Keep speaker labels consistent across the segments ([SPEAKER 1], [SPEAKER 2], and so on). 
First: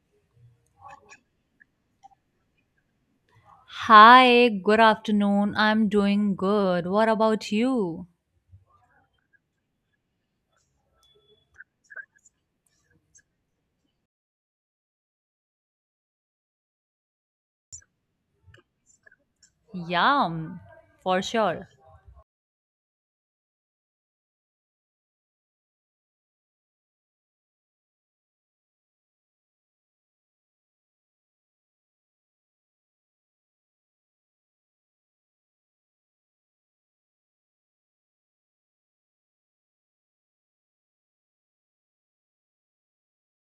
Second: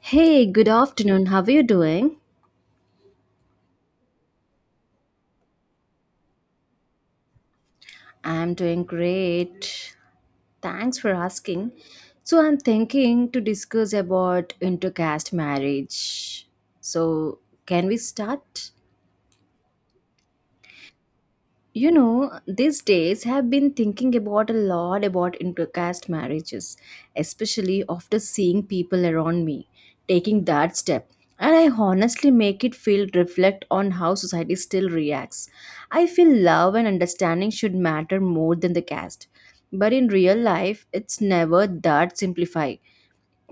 [SPEAKER 1] Hey, good afternoon. How are you doing?
[SPEAKER 2] Hi, good afternoon. I'm doing good. What about you?
[SPEAKER 1] I'm doing great. Thanks for asking. So, I'm thinking to discuss about intercaste marriage. So, can we start?
[SPEAKER 2] Yum, for sure.
[SPEAKER 1] You know, these days I have been thinking about a lot about intercaste marriages, especially after seeing people around me taking that step, and I honestly make it feel reflect on how society still reacts. I feel love and understanding should matter more than the caste, but in real life it's never that simplified.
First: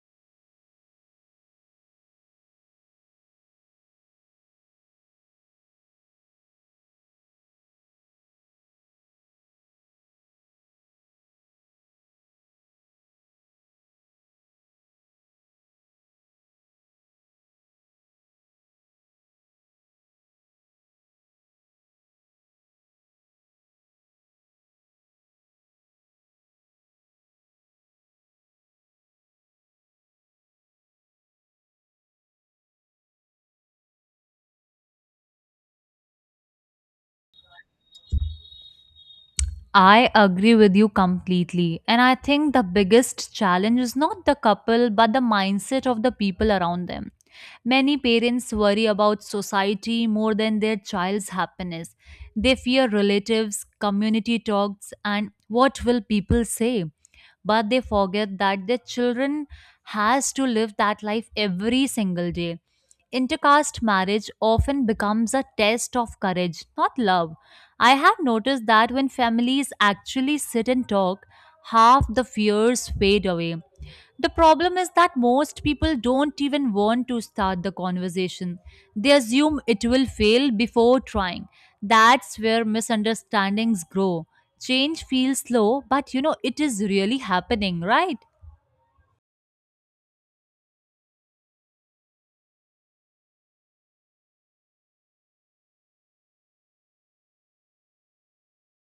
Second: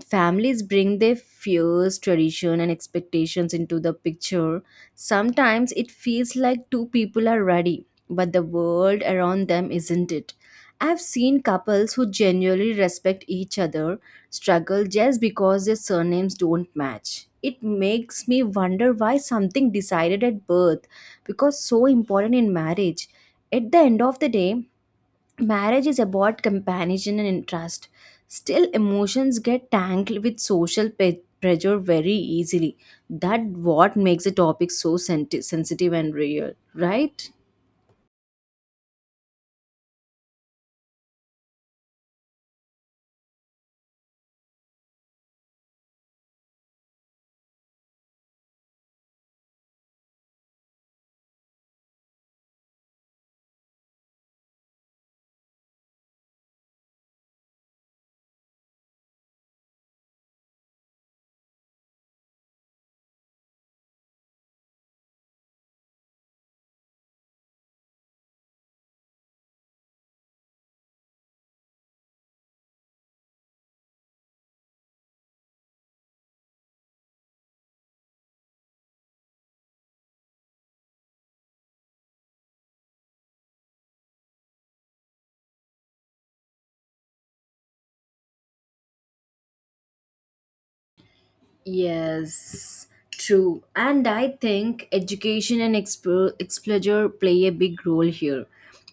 [SPEAKER 1] Families bring their fears, tradition, and expectations into the picture. Sometimes it feels like two people are ready, but the world around them isn't it. I've seen couples who genuinely respect each other struggle just because their surnames don't match. It makes me wonder why something decided at birth because so important in marriage. At the end of the day, marriage is about companionship and trust. Still, emotions get tangled with social pressure very easily. That what makes the topic so sensitive and real, right?
[SPEAKER 2] I agree with you completely. And I think the biggest challenge is not the couple, but the mindset of the people around them. Many parents worry about society more than their child's happiness. They fear relatives, community talks, and what will people say. But they forget that their children has to live that life every single day. Intercaste marriage often becomes a test of courage, not love. I have noticed that when families actually sit and talk, half the fears fade away. The problem is that most people don't even want to start the conversation. They assume it will fail before trying. That's where misunderstandings grow. Change feels slow, but you know it is really happening, right?
[SPEAKER 1] Yes, true. And I think education and exposure play a big role here.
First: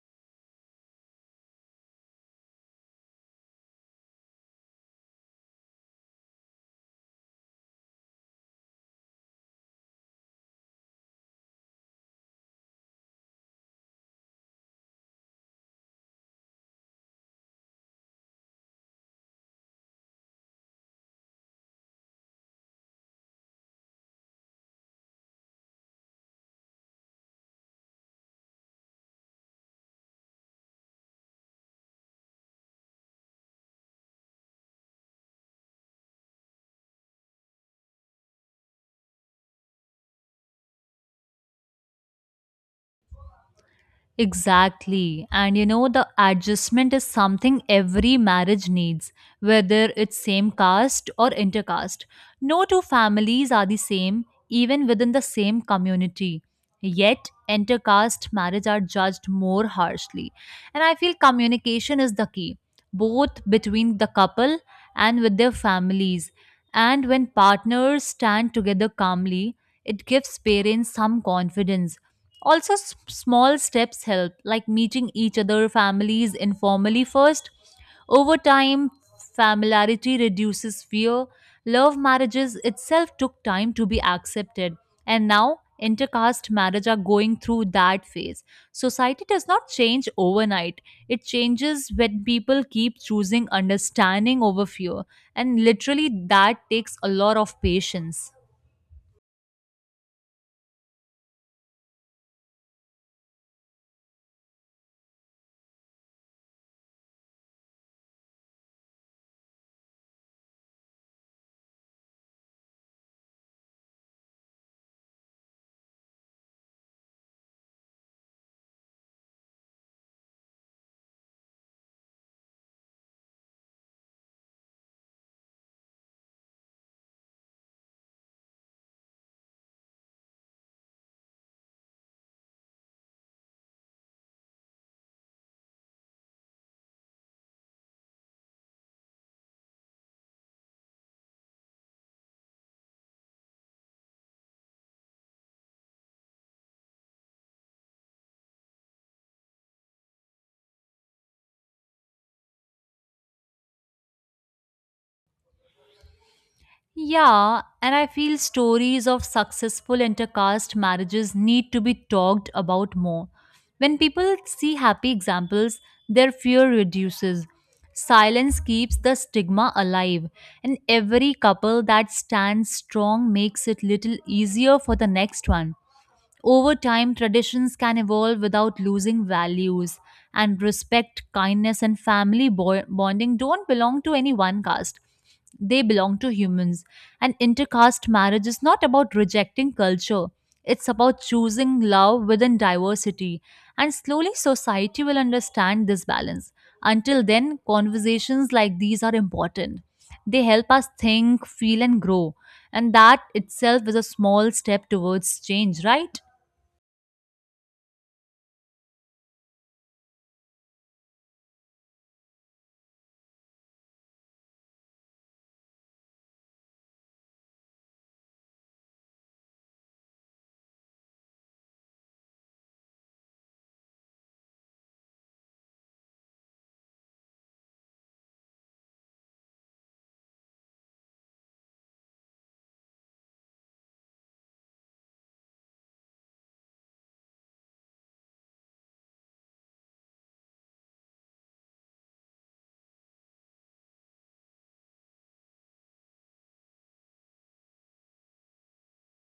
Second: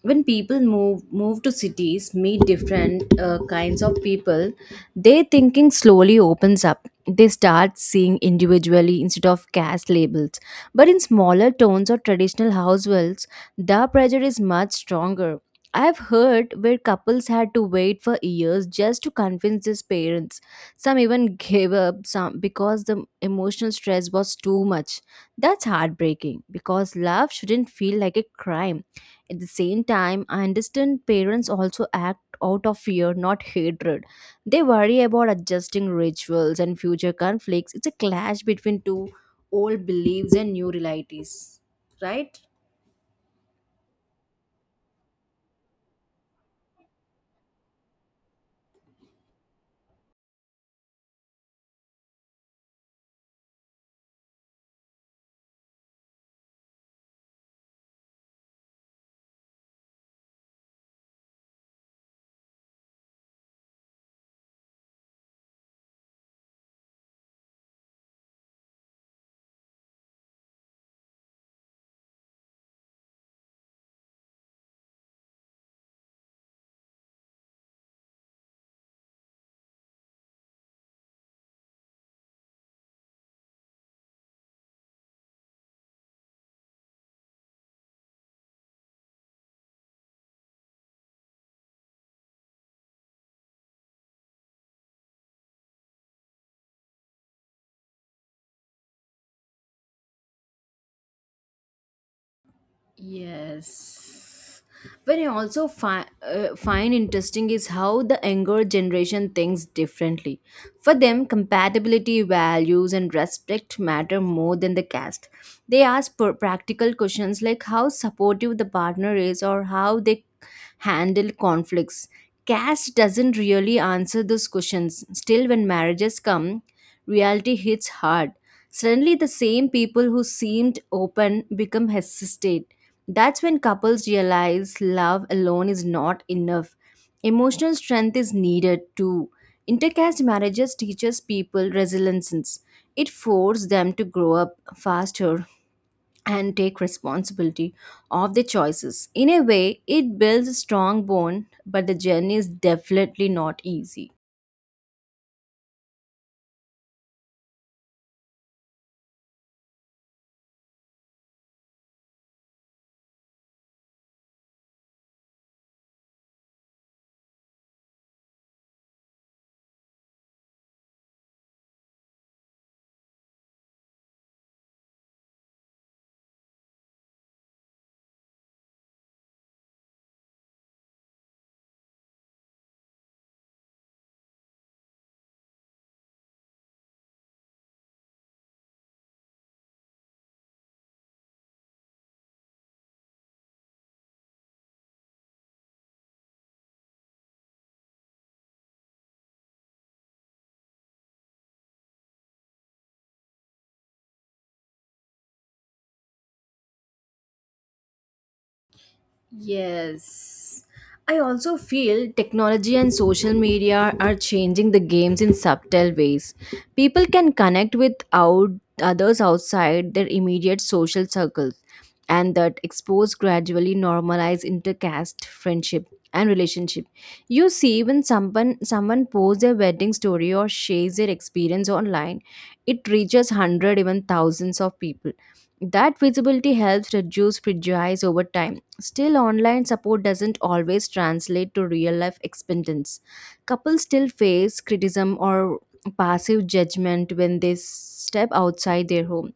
[SPEAKER 1] When people move to cities, meet different kinds of people, their thinking slowly opens up. They start seeing individually instead of caste labels. But in smaller towns or traditional households, the pressure is much stronger. I've heard where couples had to wait for years just to convince their parents. Some even gave up some because the emotional stress was too much. That's heartbreaking because love shouldn't feel like a crime. At the same time, I understand parents also act out of fear, not hatred. They worry about adjusting rituals and future conflicts. It's a clash between two old beliefs and new realities, right?
[SPEAKER 2] Exactly. And you know, the adjustment is something every marriage needs, whether it's same caste or intercaste. No two families are the same, even within the same community. Yet, intercaste marriage are judged more harshly. And I feel communication is the key, both between the couple and with their families. And when partners stand together calmly, it gives parents some confidence also, small steps help, like meeting each other families informally first. Over time, familiarity reduces fear. Love marriages itself took time to be accepted, and now intercaste marriage are going through that phase. Society does not change overnight. It changes when people keep choosing understanding over fear, and literally that takes a lot of patience.
[SPEAKER 1] Yes. But I also find interesting is how the younger generation thinks differently. For them, compatibility, values, and respect matter more than the caste. They ask practical questions like how supportive the partner is or how they handle conflicts. Caste doesn't really answer those questions. Still, when marriages come, reality hits hard. Suddenly, the same people who seemed open become hesitant. That's when couples realize love alone is not enough. Emotional strength is needed too. Intercaste marriages teaches people resilience. It forces them to grow up faster and take responsibility of their choices. In a way, it builds a strong bond, but the journey is definitely not easy.
[SPEAKER 2] Yeah, and I feel stories of successful intercaste marriages need to be talked about more. When people see happy examples, their fear reduces. Silence keeps the stigma alive, and every couple that stands strong makes it little easier for the next one. Over time, traditions can evolve without losing values, and respect, kindness, and family bonding don't belong to any one caste. They belong to humans. And intercaste marriage is not about rejecting culture, it's about choosing love within diversity. And slowly, society will understand this balance. Until then, conversations like these are important. They help us think, feel, and grow. And that itself is a small step towards change, right?
[SPEAKER 1] Yes. I also feel technology and social media are changing the games in subtle ways. People can connect with out others outside their immediate social circles, and that expose gradually normalize intercaste friendship and relationship. You see, when someone posts their wedding story or shares their experience online, it reaches hundred even thousands of people. That visibility helps reduce prejudice over time. Still, online support doesn't always translate to real life experience. Couples still face criticism or passive judgment when they step outside their home,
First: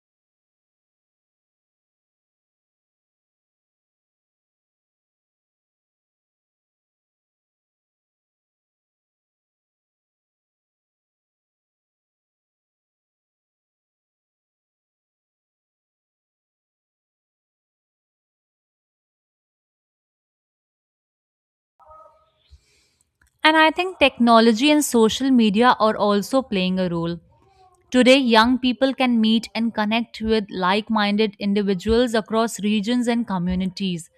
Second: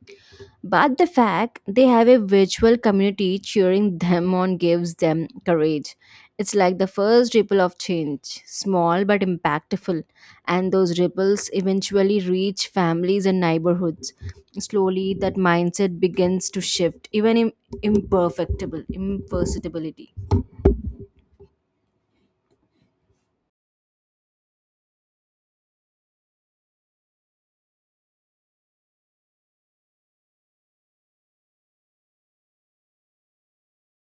[SPEAKER 1] but the fact they have a virtual community cheering them on gives them courage. It's like the first ripple of change, small but impactful, and those ripples eventually reach families and neighborhoods. Slowly, that mindset begins to shift, even imperfectible, imperceptibility.
[SPEAKER 2] And I think technology and social media are also playing a role. Today, young people can meet and connect with like minded individuals across regions and communities.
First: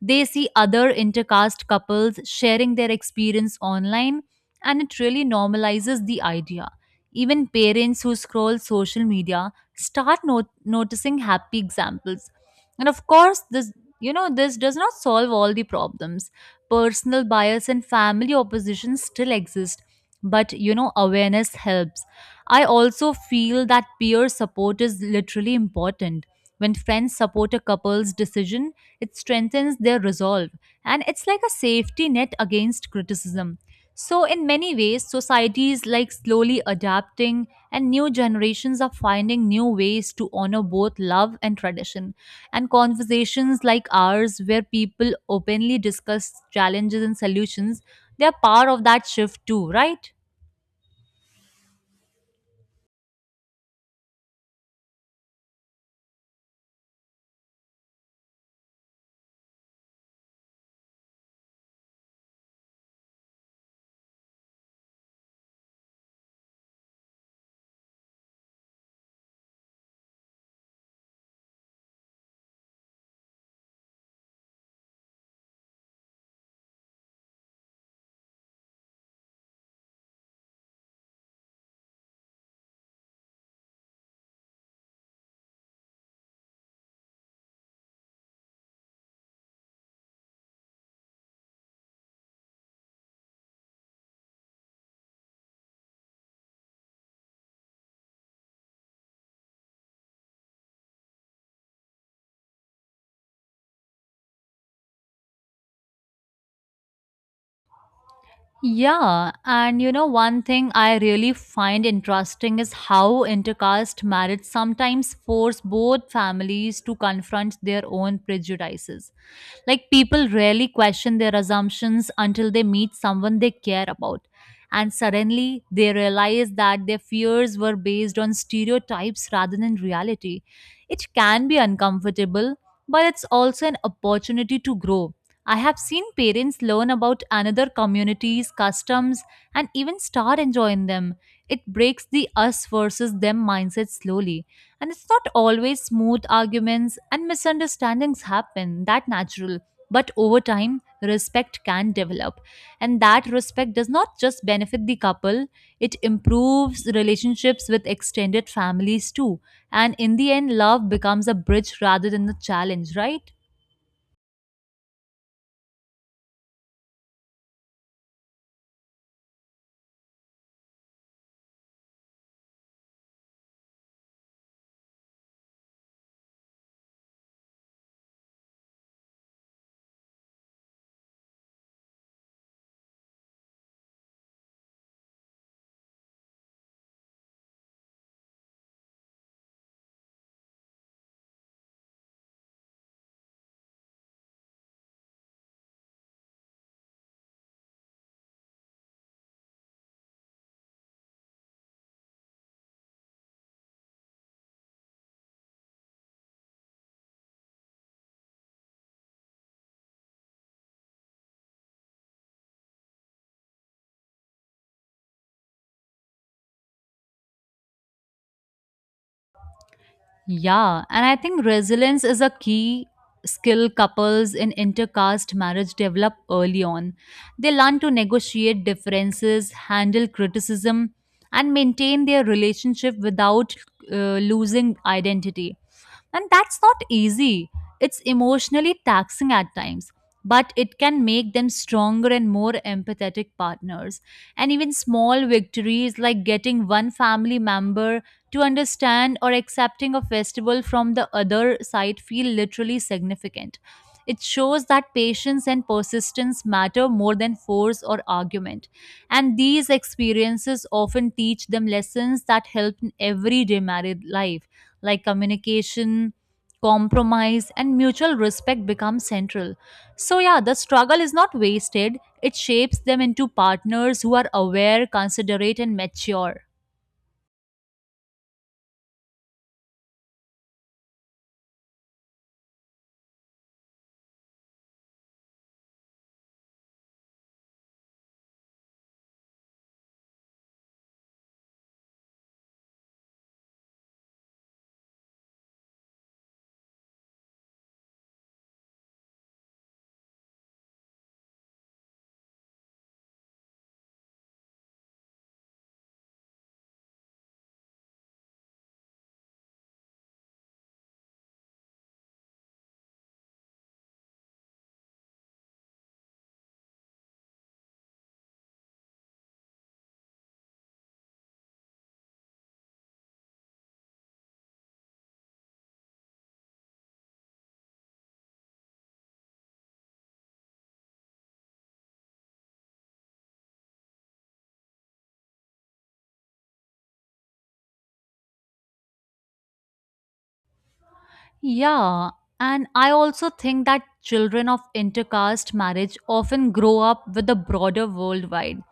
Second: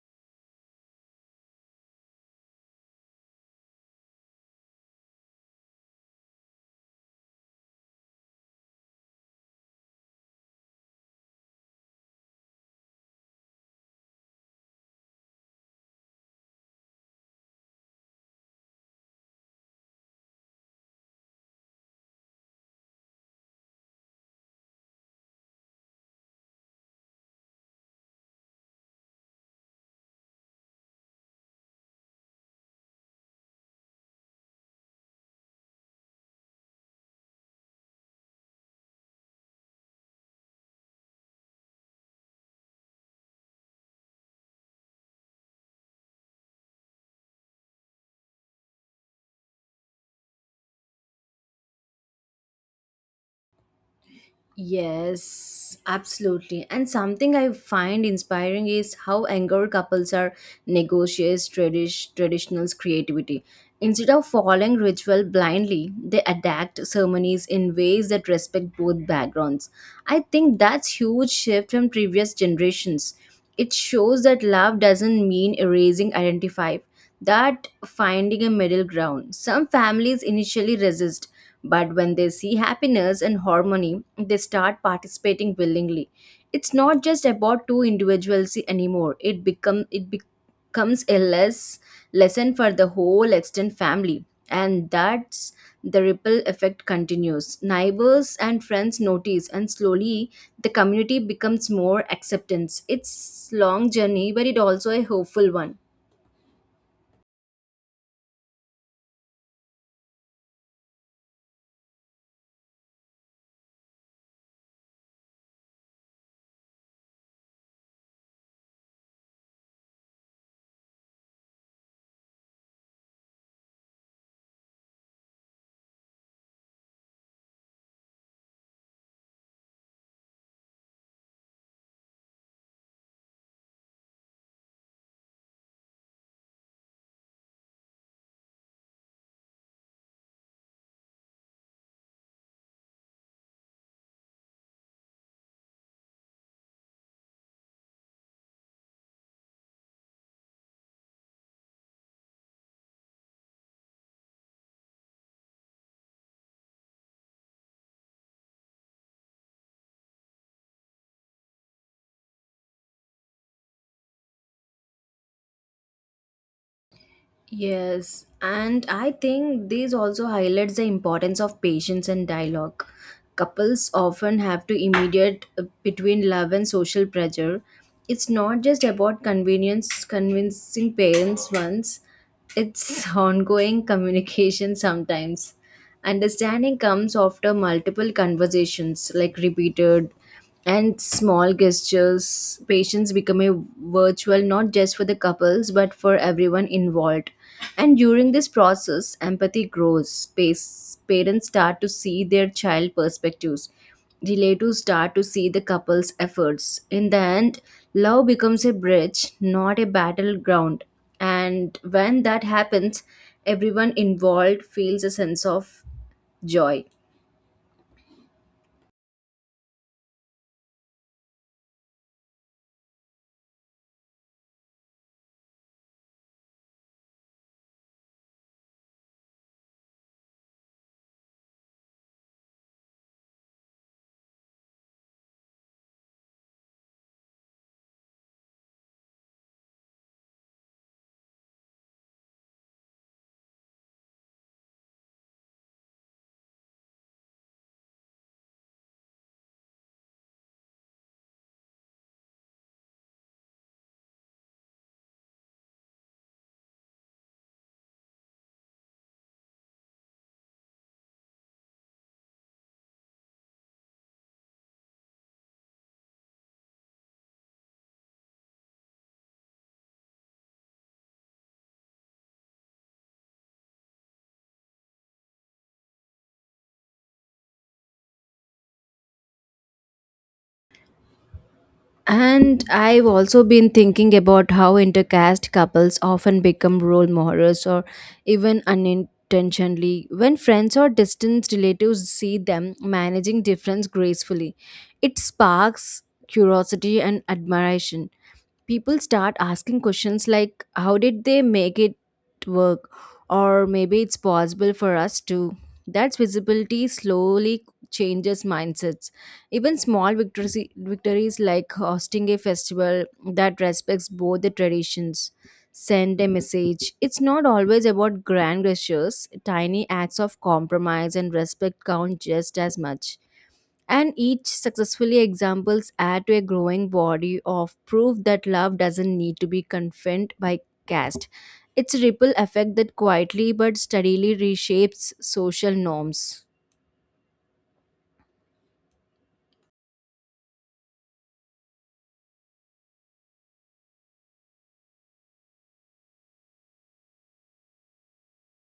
[SPEAKER 2] They see other intercaste couples sharing their experience online, and it really normalizes the idea. Even parents who scroll social media start noticing happy examples. And of course, this you know this does not solve all the problems. Personal bias and family opposition still exist, but you know awareness helps. I also feel that peer support is literally important. When friends support a couple's decision, it strengthens their resolve and it's like a safety net against criticism. So, in many ways, society is like slowly adapting, and new generations are finding new ways to honor both love and tradition. And conversations like ours, where people openly discuss challenges and solutions, they are part of that shift too, right?
[SPEAKER 1] Yes, absolutely. And something I find inspiring is how younger couples are negotiates traditional's creativity. Instead of following ritual blindly, they adapt ceremonies in ways that respect both backgrounds. I think that's huge shift from previous generations. It shows that love doesn't mean erasing identify, that finding a middle ground. Some families initially resist, but when they see happiness and harmony, they start participating willingly. It's not just about two individuals anymore. It becomes a lesson for the whole extended family, and that's the ripple effect continues. Neighbors and friends notice, and slowly the community becomes more acceptance. It's long journey, but it also a hopeful one.
[SPEAKER 2] Yeah, and you know, one thing I really find interesting is how intercaste marriage sometimes force both families to confront their own prejudices. Like, people rarely question their assumptions until they meet someone they care about. And suddenly, they realize that their fears were based on stereotypes rather than reality. It can be uncomfortable, but it's also an opportunity to grow. I have seen parents learn about another community's customs and even start enjoying them. It breaks the us versus them mindset slowly. And it's not always smooth arguments and misunderstandings happen, that natural. But over time, respect can develop. And that respect does not just benefit the couple, it improves relationships with extended families too. And in the end, love becomes a bridge rather than a challenge, right?
[SPEAKER 1] Yes, and I think this also highlights the importance of patience and dialogue. Couples often have to mediate between love and social pressure. It's not just about convenience convincing parents once, it's ongoing communication sometimes. Understanding comes after multiple conversations, like repeated and small gestures patience become a virtual not just for the couples but for everyone involved. And during this process empathy grows. Parents start to see their child perspectives. Relatives start to see the couple's efforts. In the end, love becomes a bridge, not a battleground. And when that happens, everyone involved feels a sense of joy.
[SPEAKER 2] Yeah, and I think resilience is a key skill couples in intercaste marriage develop early on. They learn to negotiate differences, handle criticism, and maintain their relationship without losing identity. And that's not easy. It's emotionally taxing at times, but it can make them stronger and more empathetic partners. And even small victories like getting one family member to understand or accepting a festival from the other side feel literally significant. It shows that patience and persistence matter more than force or argument. And these experiences often teach them lessons that help in everyday married life like communication, compromise, and mutual respect become central. So, yeah, the struggle is not wasted, it shapes them into partners who are aware, considerate, and mature.
[SPEAKER 1] And I've also been thinking about how intercaste couples often become role models, or even unintentionally when friends or distant relatives see them managing difference gracefully. It sparks curiosity and admiration. People start asking questions like, "How did they make it work?" Or maybe it's possible for us too. That visibility slowly changes mindsets. Even small victories like hosting a festival that respects both the traditions send a message. It's not always about grand gestures, tiny acts of compromise and respect count just as much. And each successfully examples add to a growing body of proof that love doesn't need to be confined by caste. It's a ripple effect that quietly but steadily reshapes social norms.
[SPEAKER 2] Yeah, and I also think that children of intercaste marriage often grow up with the broader worldwide.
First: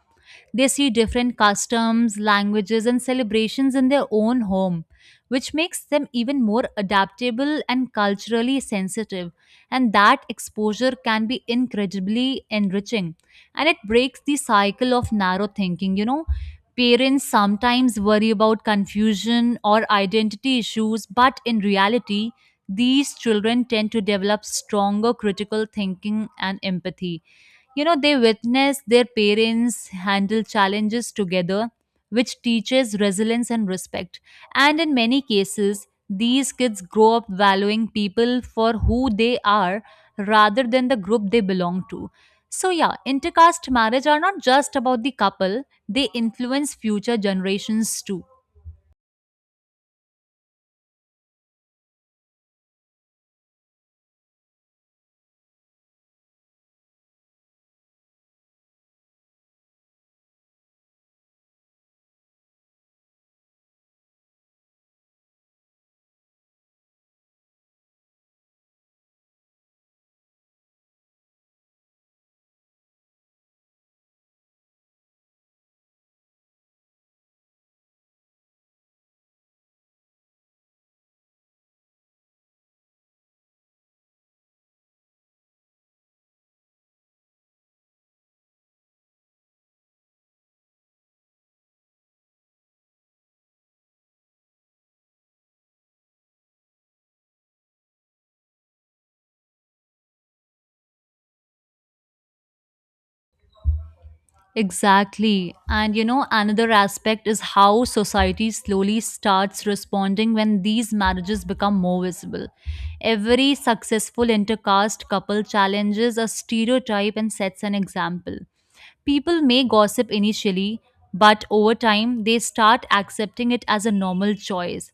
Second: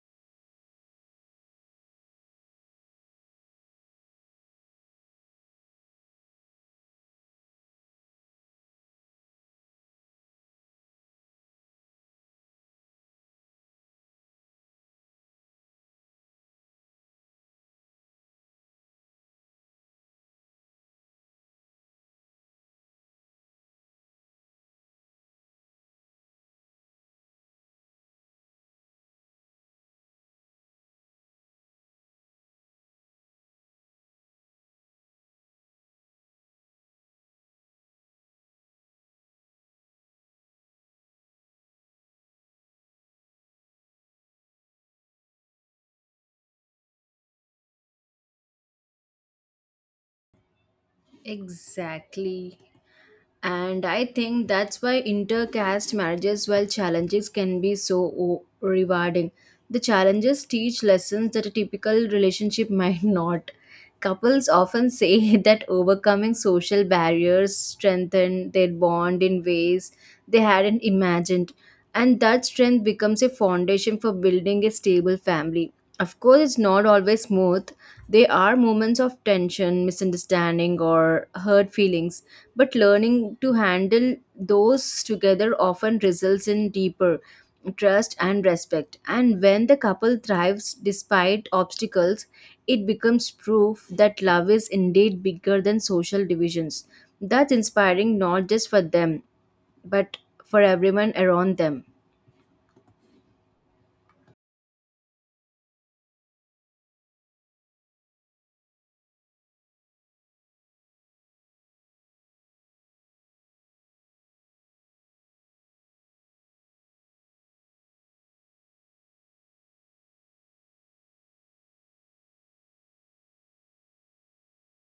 [SPEAKER 2] They see different customs, languages, and celebrations in their own home, which makes them even more adaptable and culturally sensitive. And that exposure can be incredibly enriching. And it breaks the cycle of narrow thinking, you know. Parents sometimes worry about confusion or identity issues, but in reality, these children tend to develop stronger critical thinking and empathy. You know, they witness their parents handle challenges together, which teaches resilience and respect. And in many cases, these kids grow up valuing people for who they are rather than the group they belong to. So, yeah, intercaste marriage are not just about the couple, they influence future generations too.
[SPEAKER 1] Exactly. And I think that's why intercaste marriages, while challenges, can be so rewarding. The challenges teach lessons that a typical relationship might not. Couples often say that overcoming social barriers strengthen their bond in ways they hadn't imagined, and that strength becomes a foundation for building a stable family. Of course, it's not always smooth. There are moments of tension, misunderstanding, or hurt feelings, but learning to handle those together often results in deeper trust and respect. And when the couple thrives despite obstacles, it becomes proof that love is indeed bigger than social divisions. That's inspiring not just for them, but for everyone around them.
[SPEAKER 2] Exactly. And you know, another aspect is how society slowly starts responding when these marriages become more visible. Every successful intercaste couple challenges a stereotype and sets an example. People may gossip initially, but over time they start accepting it as a normal choice.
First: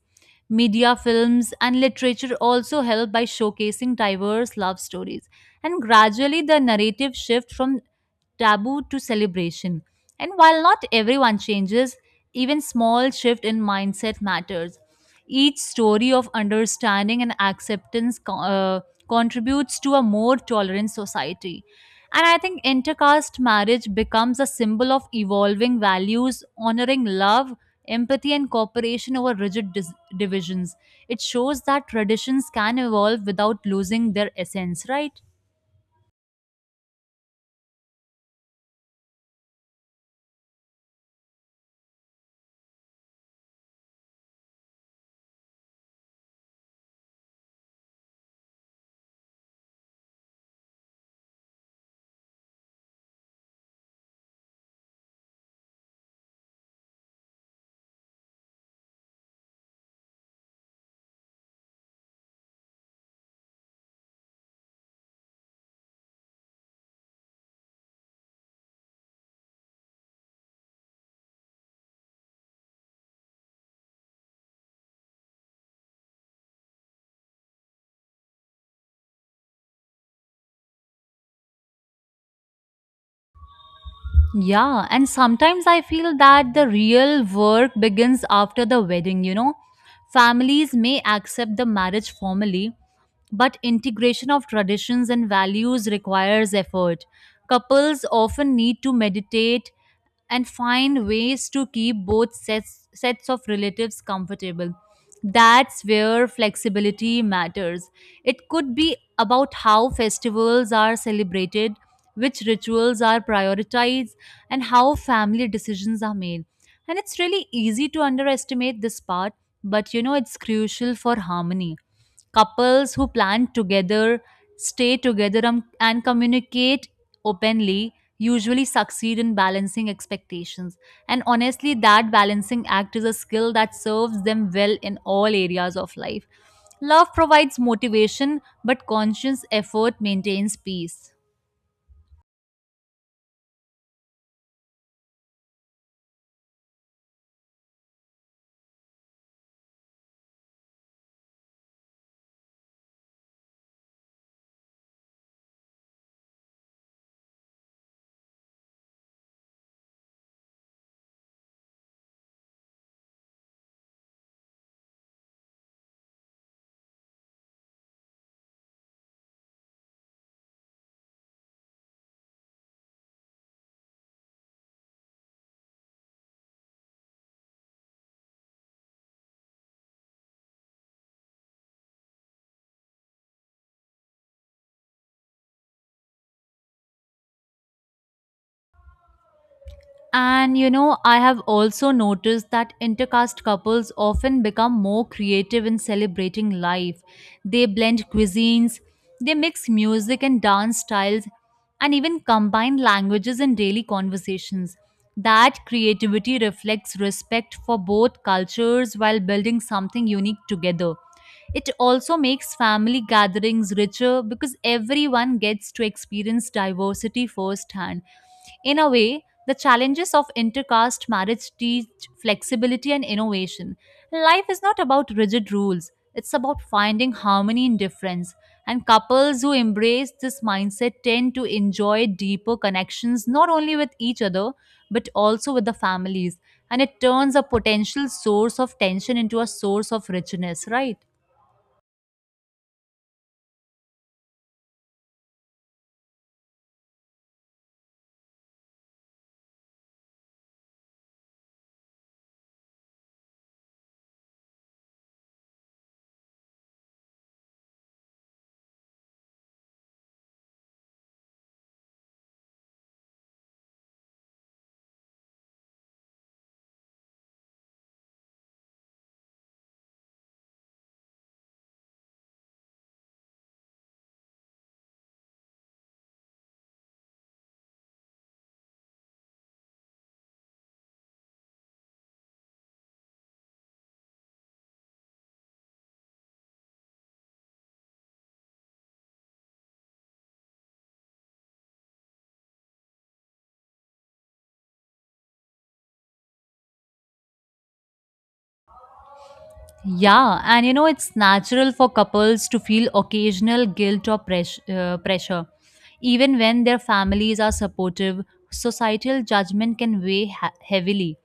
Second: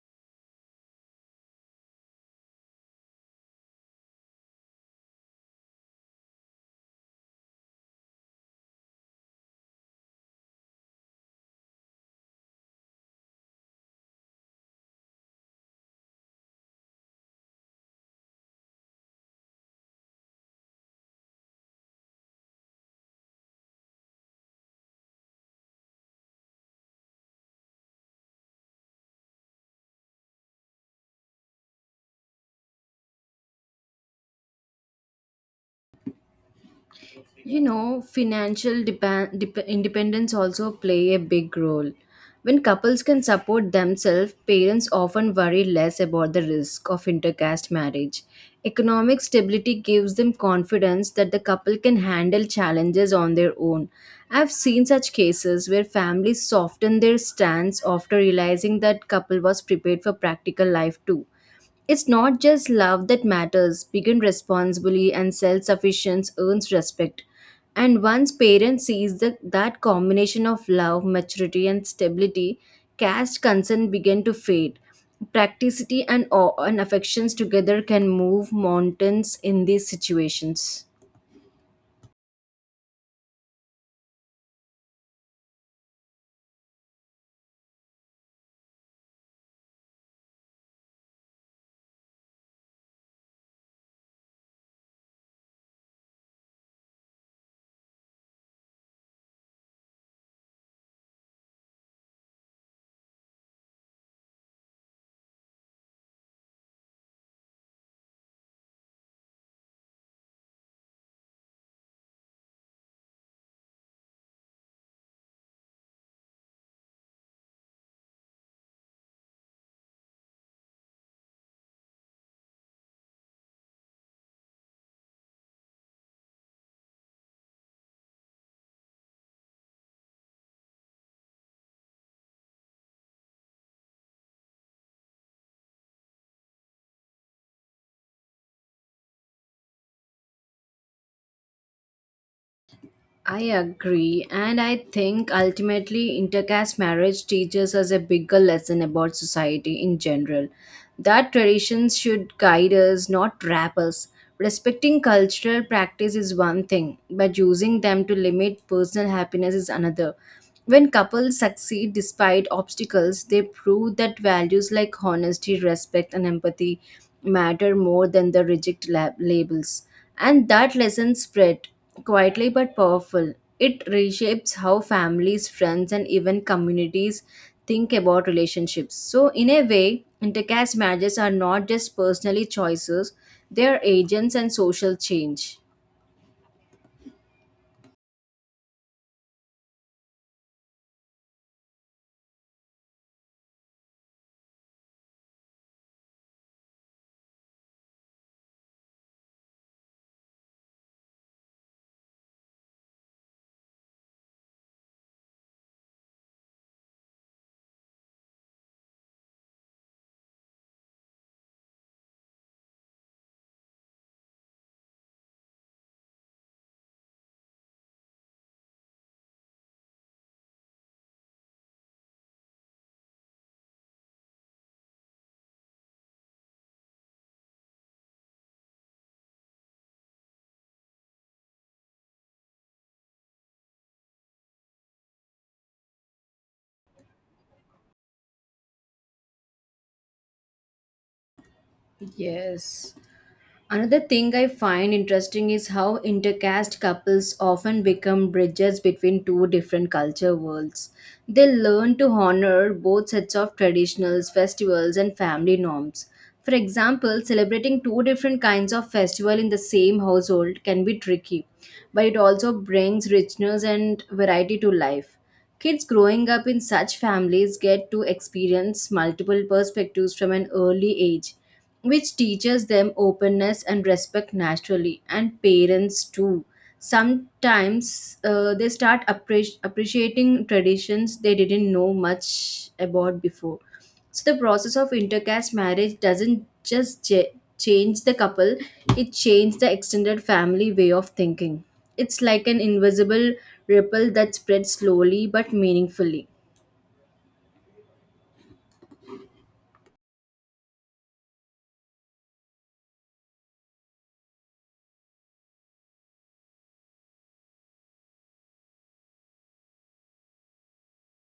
[SPEAKER 2] Media, films, and literature also help by showcasing diverse love stories. And gradually the narrative shifts from taboo to celebration. And while not everyone changes, even small shift in mindset matters. Each story of understanding and acceptance contributes to a more tolerant society. And I think intercaste marriage becomes a symbol of evolving values, honoring love, empathy, and cooperation over rigid divisions. It shows that traditions can evolve without losing their essence, right?
[SPEAKER 1] You know, financial independence also play a big role. When couples can support themselves, parents often worry less about the risk of intercaste marriage. Economic stability gives them confidence that the couple can handle challenges on their own. I've seen such cases where families soften their stance after realizing that couple was prepared for practical life too. It's not just love that matters. Begin responsibly and self sufficiency earns respect. And once parents sees that, that combination of love, maturity, and stability, caste concern begin to fade. Practicity and awe and affections together can move mountains in these situations.
[SPEAKER 2] Yeah, and sometimes I feel that the real work begins after the wedding, you know. Families may accept the marriage formally, but integration of traditions and values requires effort. Couples often need to meditate and find ways to keep both sets of relatives comfortable. That's where flexibility matters. It could be about how festivals are celebrated, which rituals are prioritized, and how family decisions are made. And it's really easy to underestimate this part, but you know, it's crucial for harmony. Couples who plan together, stay together, and communicate openly usually succeed in balancing expectations. And honestly, that balancing act is a skill that serves them well in all areas of life. Love provides motivation, but conscious effort maintains peace.
[SPEAKER 1] I agree, and I think ultimately intercaste marriage teaches us a bigger lesson about society in general. That traditions should guide us, not trap us. Respecting cultural practice is one thing, but using them to limit personal happiness is another. When couples succeed despite obstacles, they prove that values like honesty, respect, and empathy matter more than the rigid labels. And that lesson spread quietly but powerful. It reshapes how families, friends, and even communities think about relationships. So, in a way, intercaste marriages are not just personally choices, they are agents and social change.
[SPEAKER 2] And you know, I have also noticed that intercaste couples often become more creative in celebrating life. They blend cuisines, they mix music and dance styles, and even combine languages in daily conversations. That creativity reflects respect for both cultures while building something unique together. It also makes family gatherings richer because everyone gets to experience diversity firsthand. In a way, the challenges of intercaste marriage teach flexibility and innovation. Life is not about rigid rules, it's about finding harmony in difference. And couples who embrace this mindset tend to enjoy deeper connections not only with each other but also with the families. And it turns a potential source of tension into a source of richness, right?
[SPEAKER 1] Yes. Another thing I find interesting is how intercaste couples often become bridges between two different culture worlds. They learn to honor both sets of traditionals, festivals, and family norms. For example, celebrating two different kinds of festival in the same household can be tricky, but it also brings richness and variety to life. Kids growing up in such families get to experience multiple perspectives from an early age, which teaches them openness and respect naturally, and parents too. Sometimes they start appreciating traditions they didn't know much about before. So, the process of intercaste marriage doesn't just change the couple, it changed the extended family way of thinking. It's like an invisible ripple that spreads slowly but meaningfully.
[SPEAKER 2] Yeah, and you know, it's natural for couples to feel occasional guilt or pressure. Even when their families are supportive, societal judgment can weigh heavily.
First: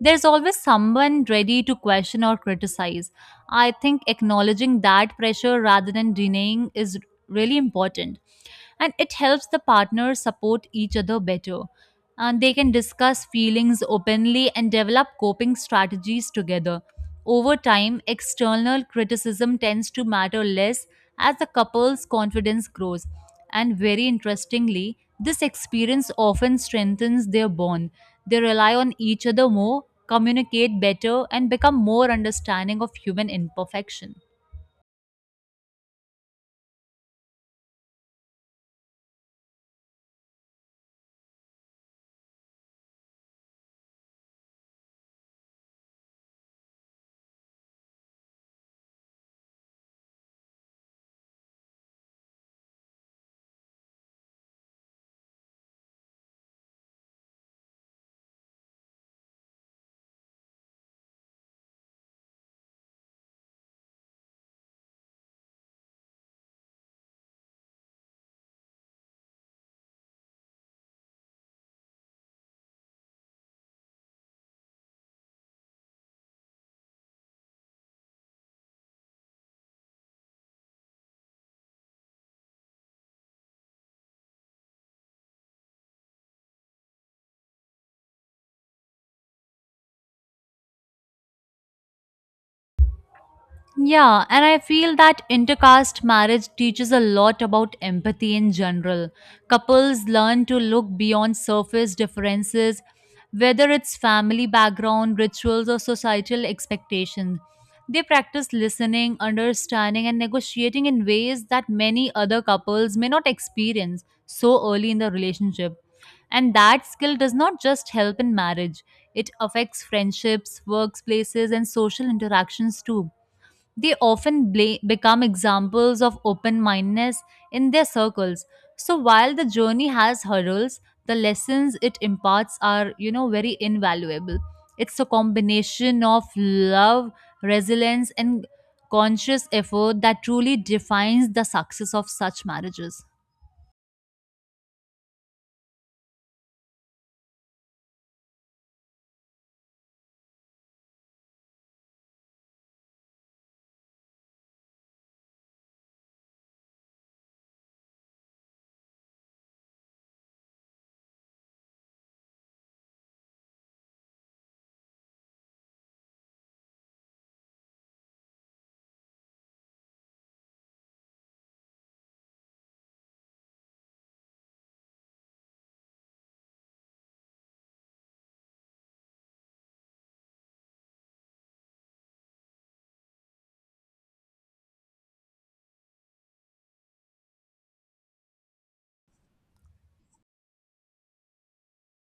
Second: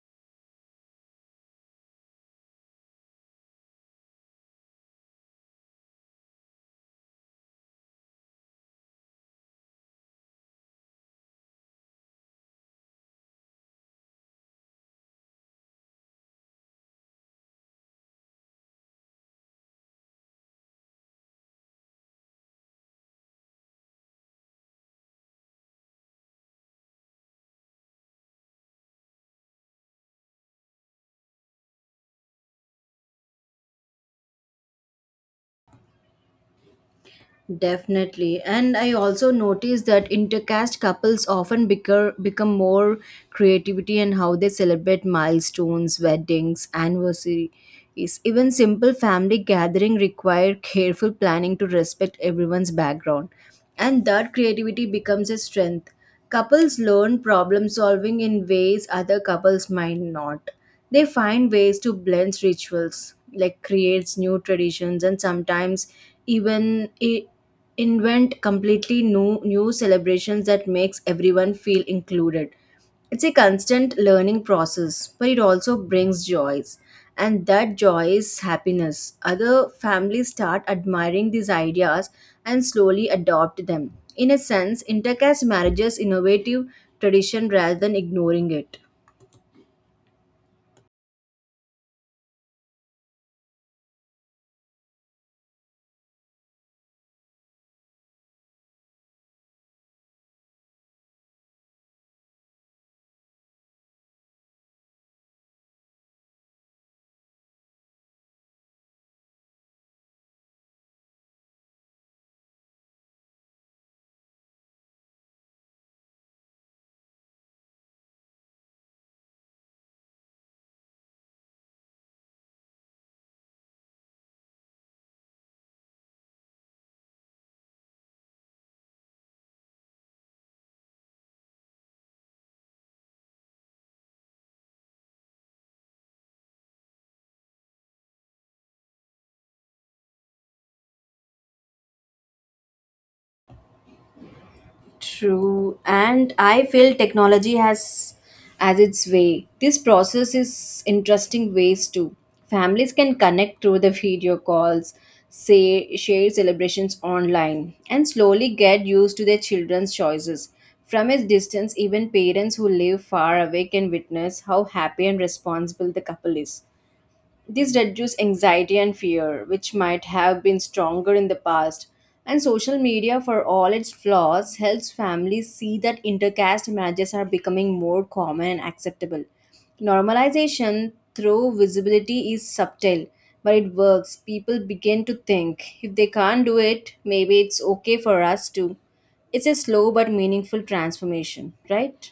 [SPEAKER 2] There's always someone ready to question or criticize. I think acknowledging that pressure rather than denying is really important and it helps the partners support each other better and they can discuss feelings openly and develop coping strategies together over time external criticism tends to matter less as the couple's confidence grows and very interestingly this experience often strengthens their bond. They rely on each other more communicate better and become more understanding of human imperfection.
[SPEAKER 1] Definitely. And I also noticed that intercaste couples often become more creativity in how they celebrate milestones, weddings, anniversaries. Even simple family gathering require careful planning to respect everyone's background. And that creativity becomes a strength. Couples learn problem solving in ways other couples might not. They find ways to blend rituals, like creates new traditions and sometimes even i- invent completely new celebrations that makes everyone feel included. It's a constant learning process, but it also brings joys. And that joy is happiness. Other families start admiring these ideas and slowly adopt them. In a sense, intercaste marriages innovative tradition rather than ignoring it.
[SPEAKER 2] Yeah, and I feel that intercaste marriage teaches a lot about empathy in general. Couples learn to look beyond surface differences, whether it's family background, rituals, or societal expectations. They practice listening, understanding, and negotiating in ways that many other couples may not experience so early in the relationship. And that skill does not just help in marriage, it affects friendships, workplaces, and social interactions too. They often become examples of open mindedness in their circles. So while the journey has hurdles, the lessons it imparts are, you know, very invaluable. It's a combination of love, resilience, and conscious effort that truly defines the success of such marriages.
[SPEAKER 1] True, and I feel technology has as its way. This process is interesting ways too. Families can connect through the video calls, say share celebrations online, and slowly get used to their children's choices. From a distance, even parents who live far away can witness how happy and responsible the couple is. This reduces anxiety and fear, which might have been stronger in the past. And social media, for all its flaws, helps families see that intercaste marriages are becoming more common and acceptable. Normalization through visibility is subtle, but it works. People begin to think if they can't do it, maybe it's okay for us too. It's a slow but meaningful transformation, right?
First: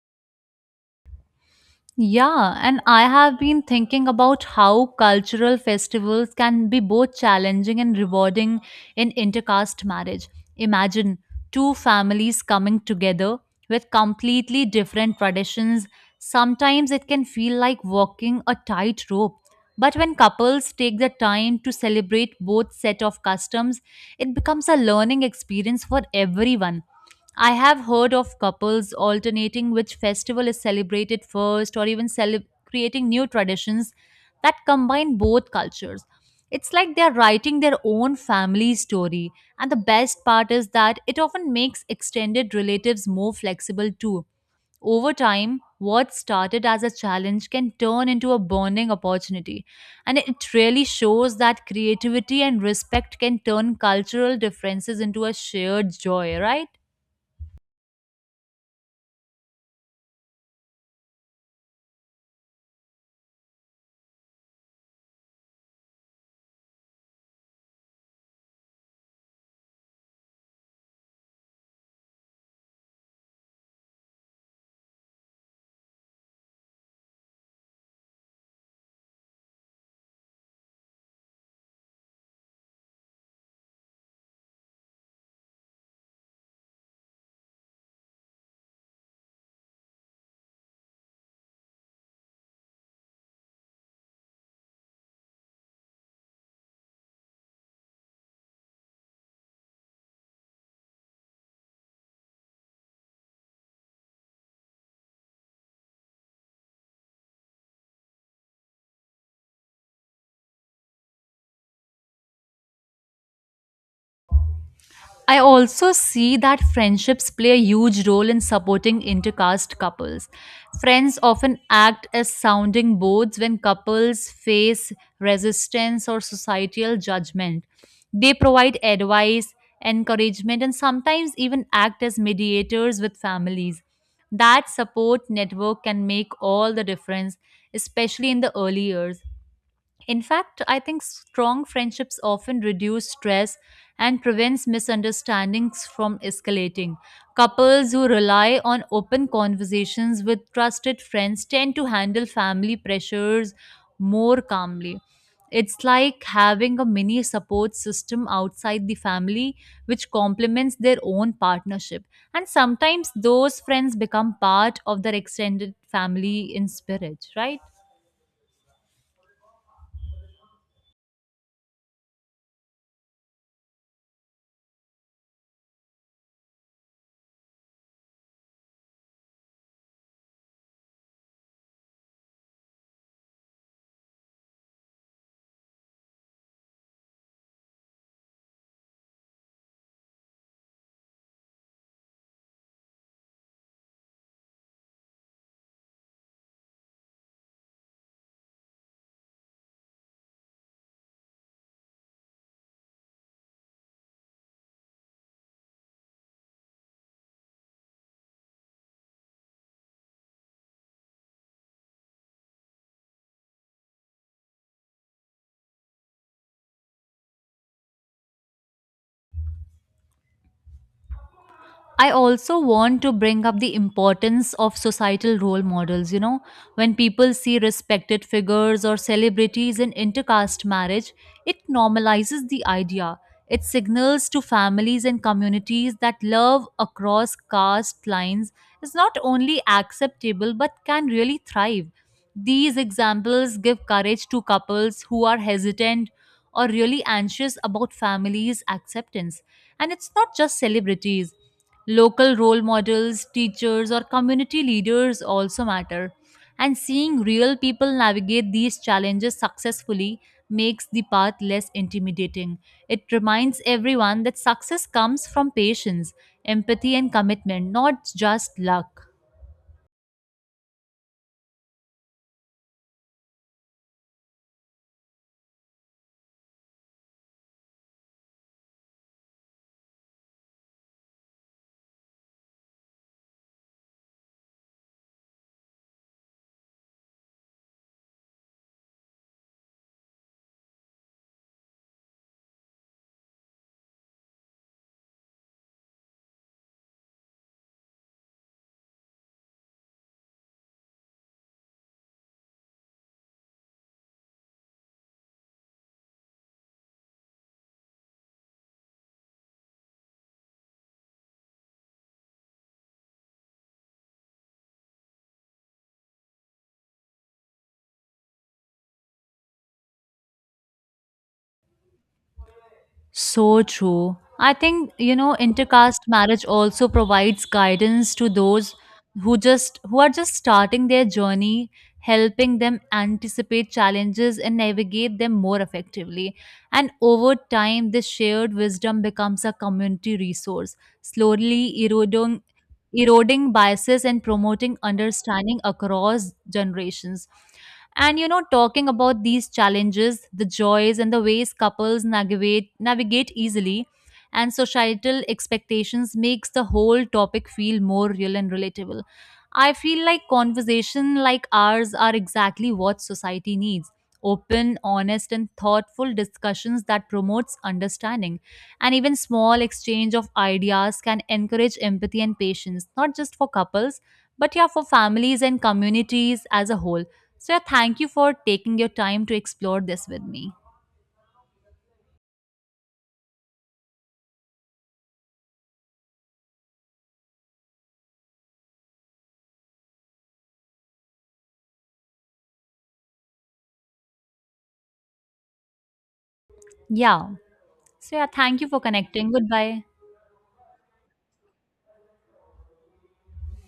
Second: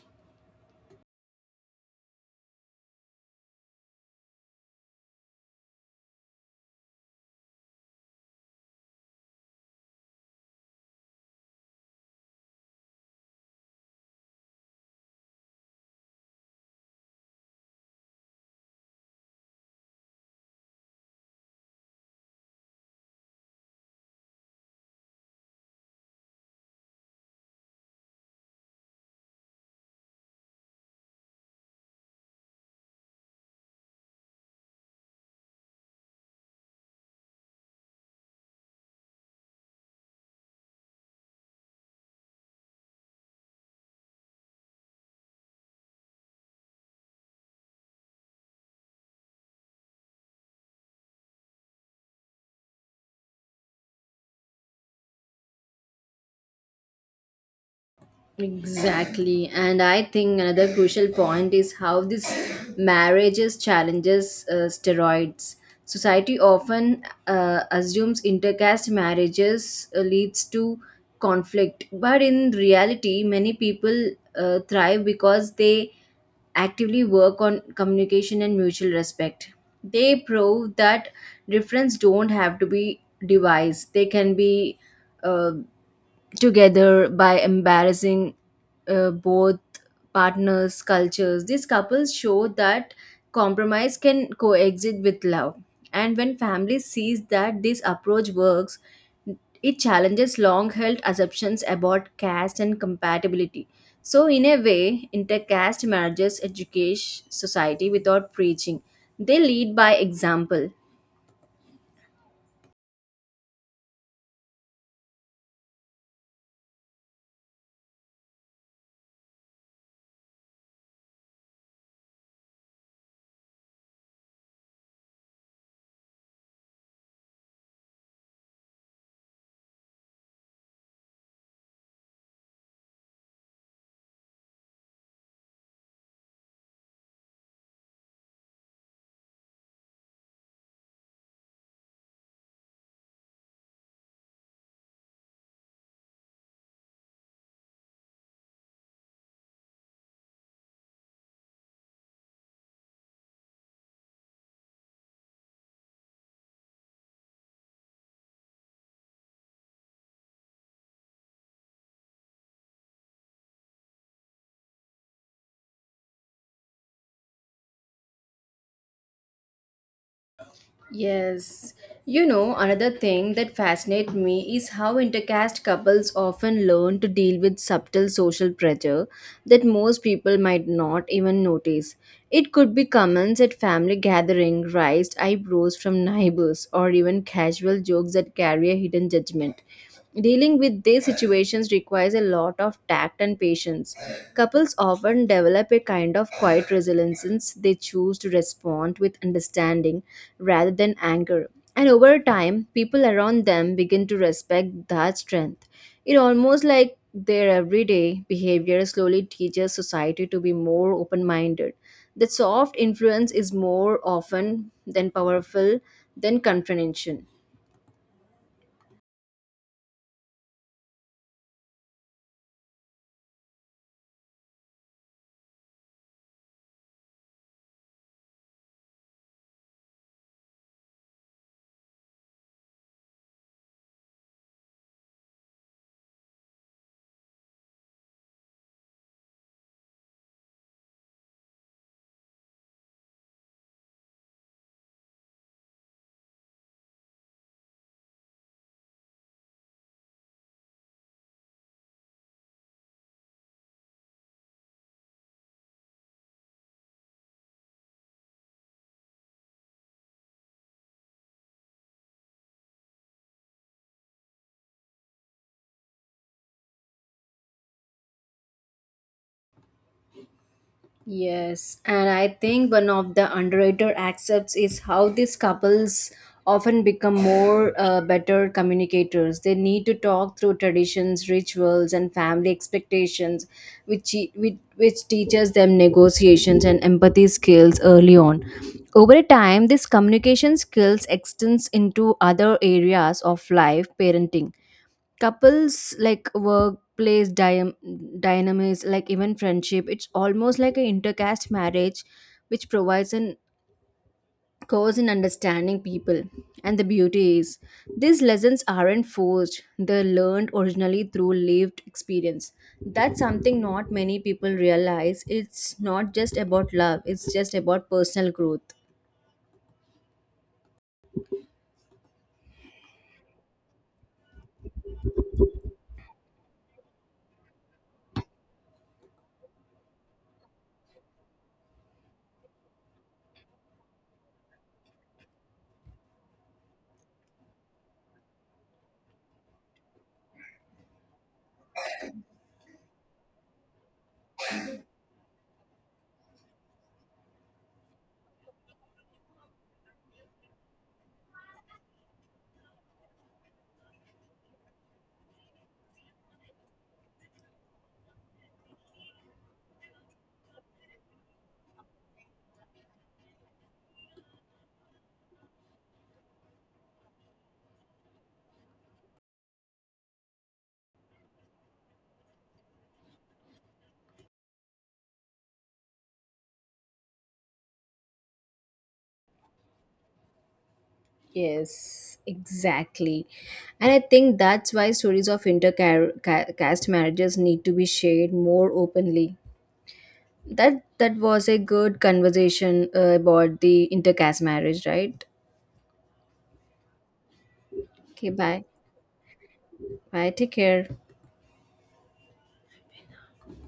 [SPEAKER 2] Yeah, and I have been thinking about how cultural festivals can be both challenging and rewarding in intercaste marriage. Imagine two families coming together with completely different traditions. Sometimes it can feel like walking a tightrope. But when couples take the time to celebrate both set of customs, it becomes a learning experience for everyone. I have heard of couples alternating which festival is celebrated first or even creating new traditions that combine both cultures. It's like they're writing their own family story, and the best part is that it often makes extended relatives more flexible too. Over time, what started as a challenge can turn into a bonding opportunity, and it really shows that creativity and respect can turn cultural differences into a shared joy, right?
[SPEAKER 1] Exactly. And I think another crucial point is how this marriages challenges steroids. Society often assumes intercaste marriages leads to conflict, but in reality, many people thrive because they actively work on communication and mutual respect. They prove that difference don't have to be devised. They can be uh, together by embarrassing both partners' cultures. These couples show that compromise can coexist with love. And when family sees that this approach works, it challenges long held assumptions about caste and compatibility. So, in a way, intercaste marriages educate society without preaching. They lead by example.
[SPEAKER 2] I also see that friendships play a huge role in supporting intercaste couples. Friends often act as sounding boards when couples face resistance or societal judgment. They provide advice, encouragement, and sometimes even act as mediators with families. That support network can make all the difference, especially in the early years. In fact, I think strong friendships often reduce stress and prevents misunderstandings from escalating. Couples who rely on open conversations with trusted friends tend to handle family pressures more calmly. It's like having a mini support system outside the family which complements their own partnership. And sometimes those friends become part of their extended family in spirit, right?
[SPEAKER 1] Yes. You know, another thing that fascinates me is how intercaste couples often learn to deal with subtle social pressure that most people might not even notice. It could be comments at family gathering, raised eyebrows from neighbors, or even casual jokes that carry a hidden judgment. Dealing with these situations requires a lot of tact and patience. Couples often develop a kind of quiet resilience since they choose to respond with understanding rather than anger. And over time, people around them begin to respect that strength. It almost like their everyday behavior slowly teaches society to be more open minded. The soft influence is more often than powerful than confrontation.
[SPEAKER 2] I also want to bring up the importance of societal role models. You know, when people see respected figures or celebrities in intercaste marriage, it normalizes the idea. It signals to families and communities that love across caste lines is not only acceptable but can really thrive. These examples give courage to couples who are hesitant or really anxious about families' acceptance. And it's not just celebrities. Local role models, teachers, or community leaders also matter. And seeing real people navigate these challenges successfully makes the path less intimidating. It reminds everyone that success comes from patience, empathy, and commitment, not just luck.
[SPEAKER 1] Yes, and I think one of the underrated aspects is how these couples often become more better communicators. They need to talk through traditions, rituals, and family expectations, which teaches them negotiations and empathy skills early on. Over time, these communication skills extends into other areas of life, parenting couples like workplace dynamics like even friendship. It's almost like an intercaste marriage which provides an course in understanding people. And the beauty is these lessons aren't forced, they're learned originally through lived experience. That's something not many people realize. It's not just about love, it's just about personal growth.
[SPEAKER 2] So true. I think, you know, intercaste marriage also provides guidance to those who are just starting their journey, helping them anticipate challenges and navigate them more effectively. And over time, this shared wisdom becomes a community resource, slowly eroding biases and promoting understanding across generations. And you know, talking about these challenges, the joys and the ways couples navigate easily and societal expectations makes the whole topic feel more real and relatable. I feel like conversation like ours are exactly what society needs. Open, honest and thoughtful discussions that promotes understanding and even small exchange of ideas can encourage empathy and patience, not just for couples, but yeah, for families and communities as a whole. So yeah, thank you for taking your time to explore this with me.
[SPEAKER 1] Yes, exactly. And I think that's why stories of intercaste marriages need to be shared more openly. That that was a good conversation about the intercaste marriage, right?
[SPEAKER 2] Yeah. So yeah,
[SPEAKER 1] Okay,
[SPEAKER 2] thank
[SPEAKER 1] bye.
[SPEAKER 2] you for connecting. Goodbye.
[SPEAKER 1] Bye, take care.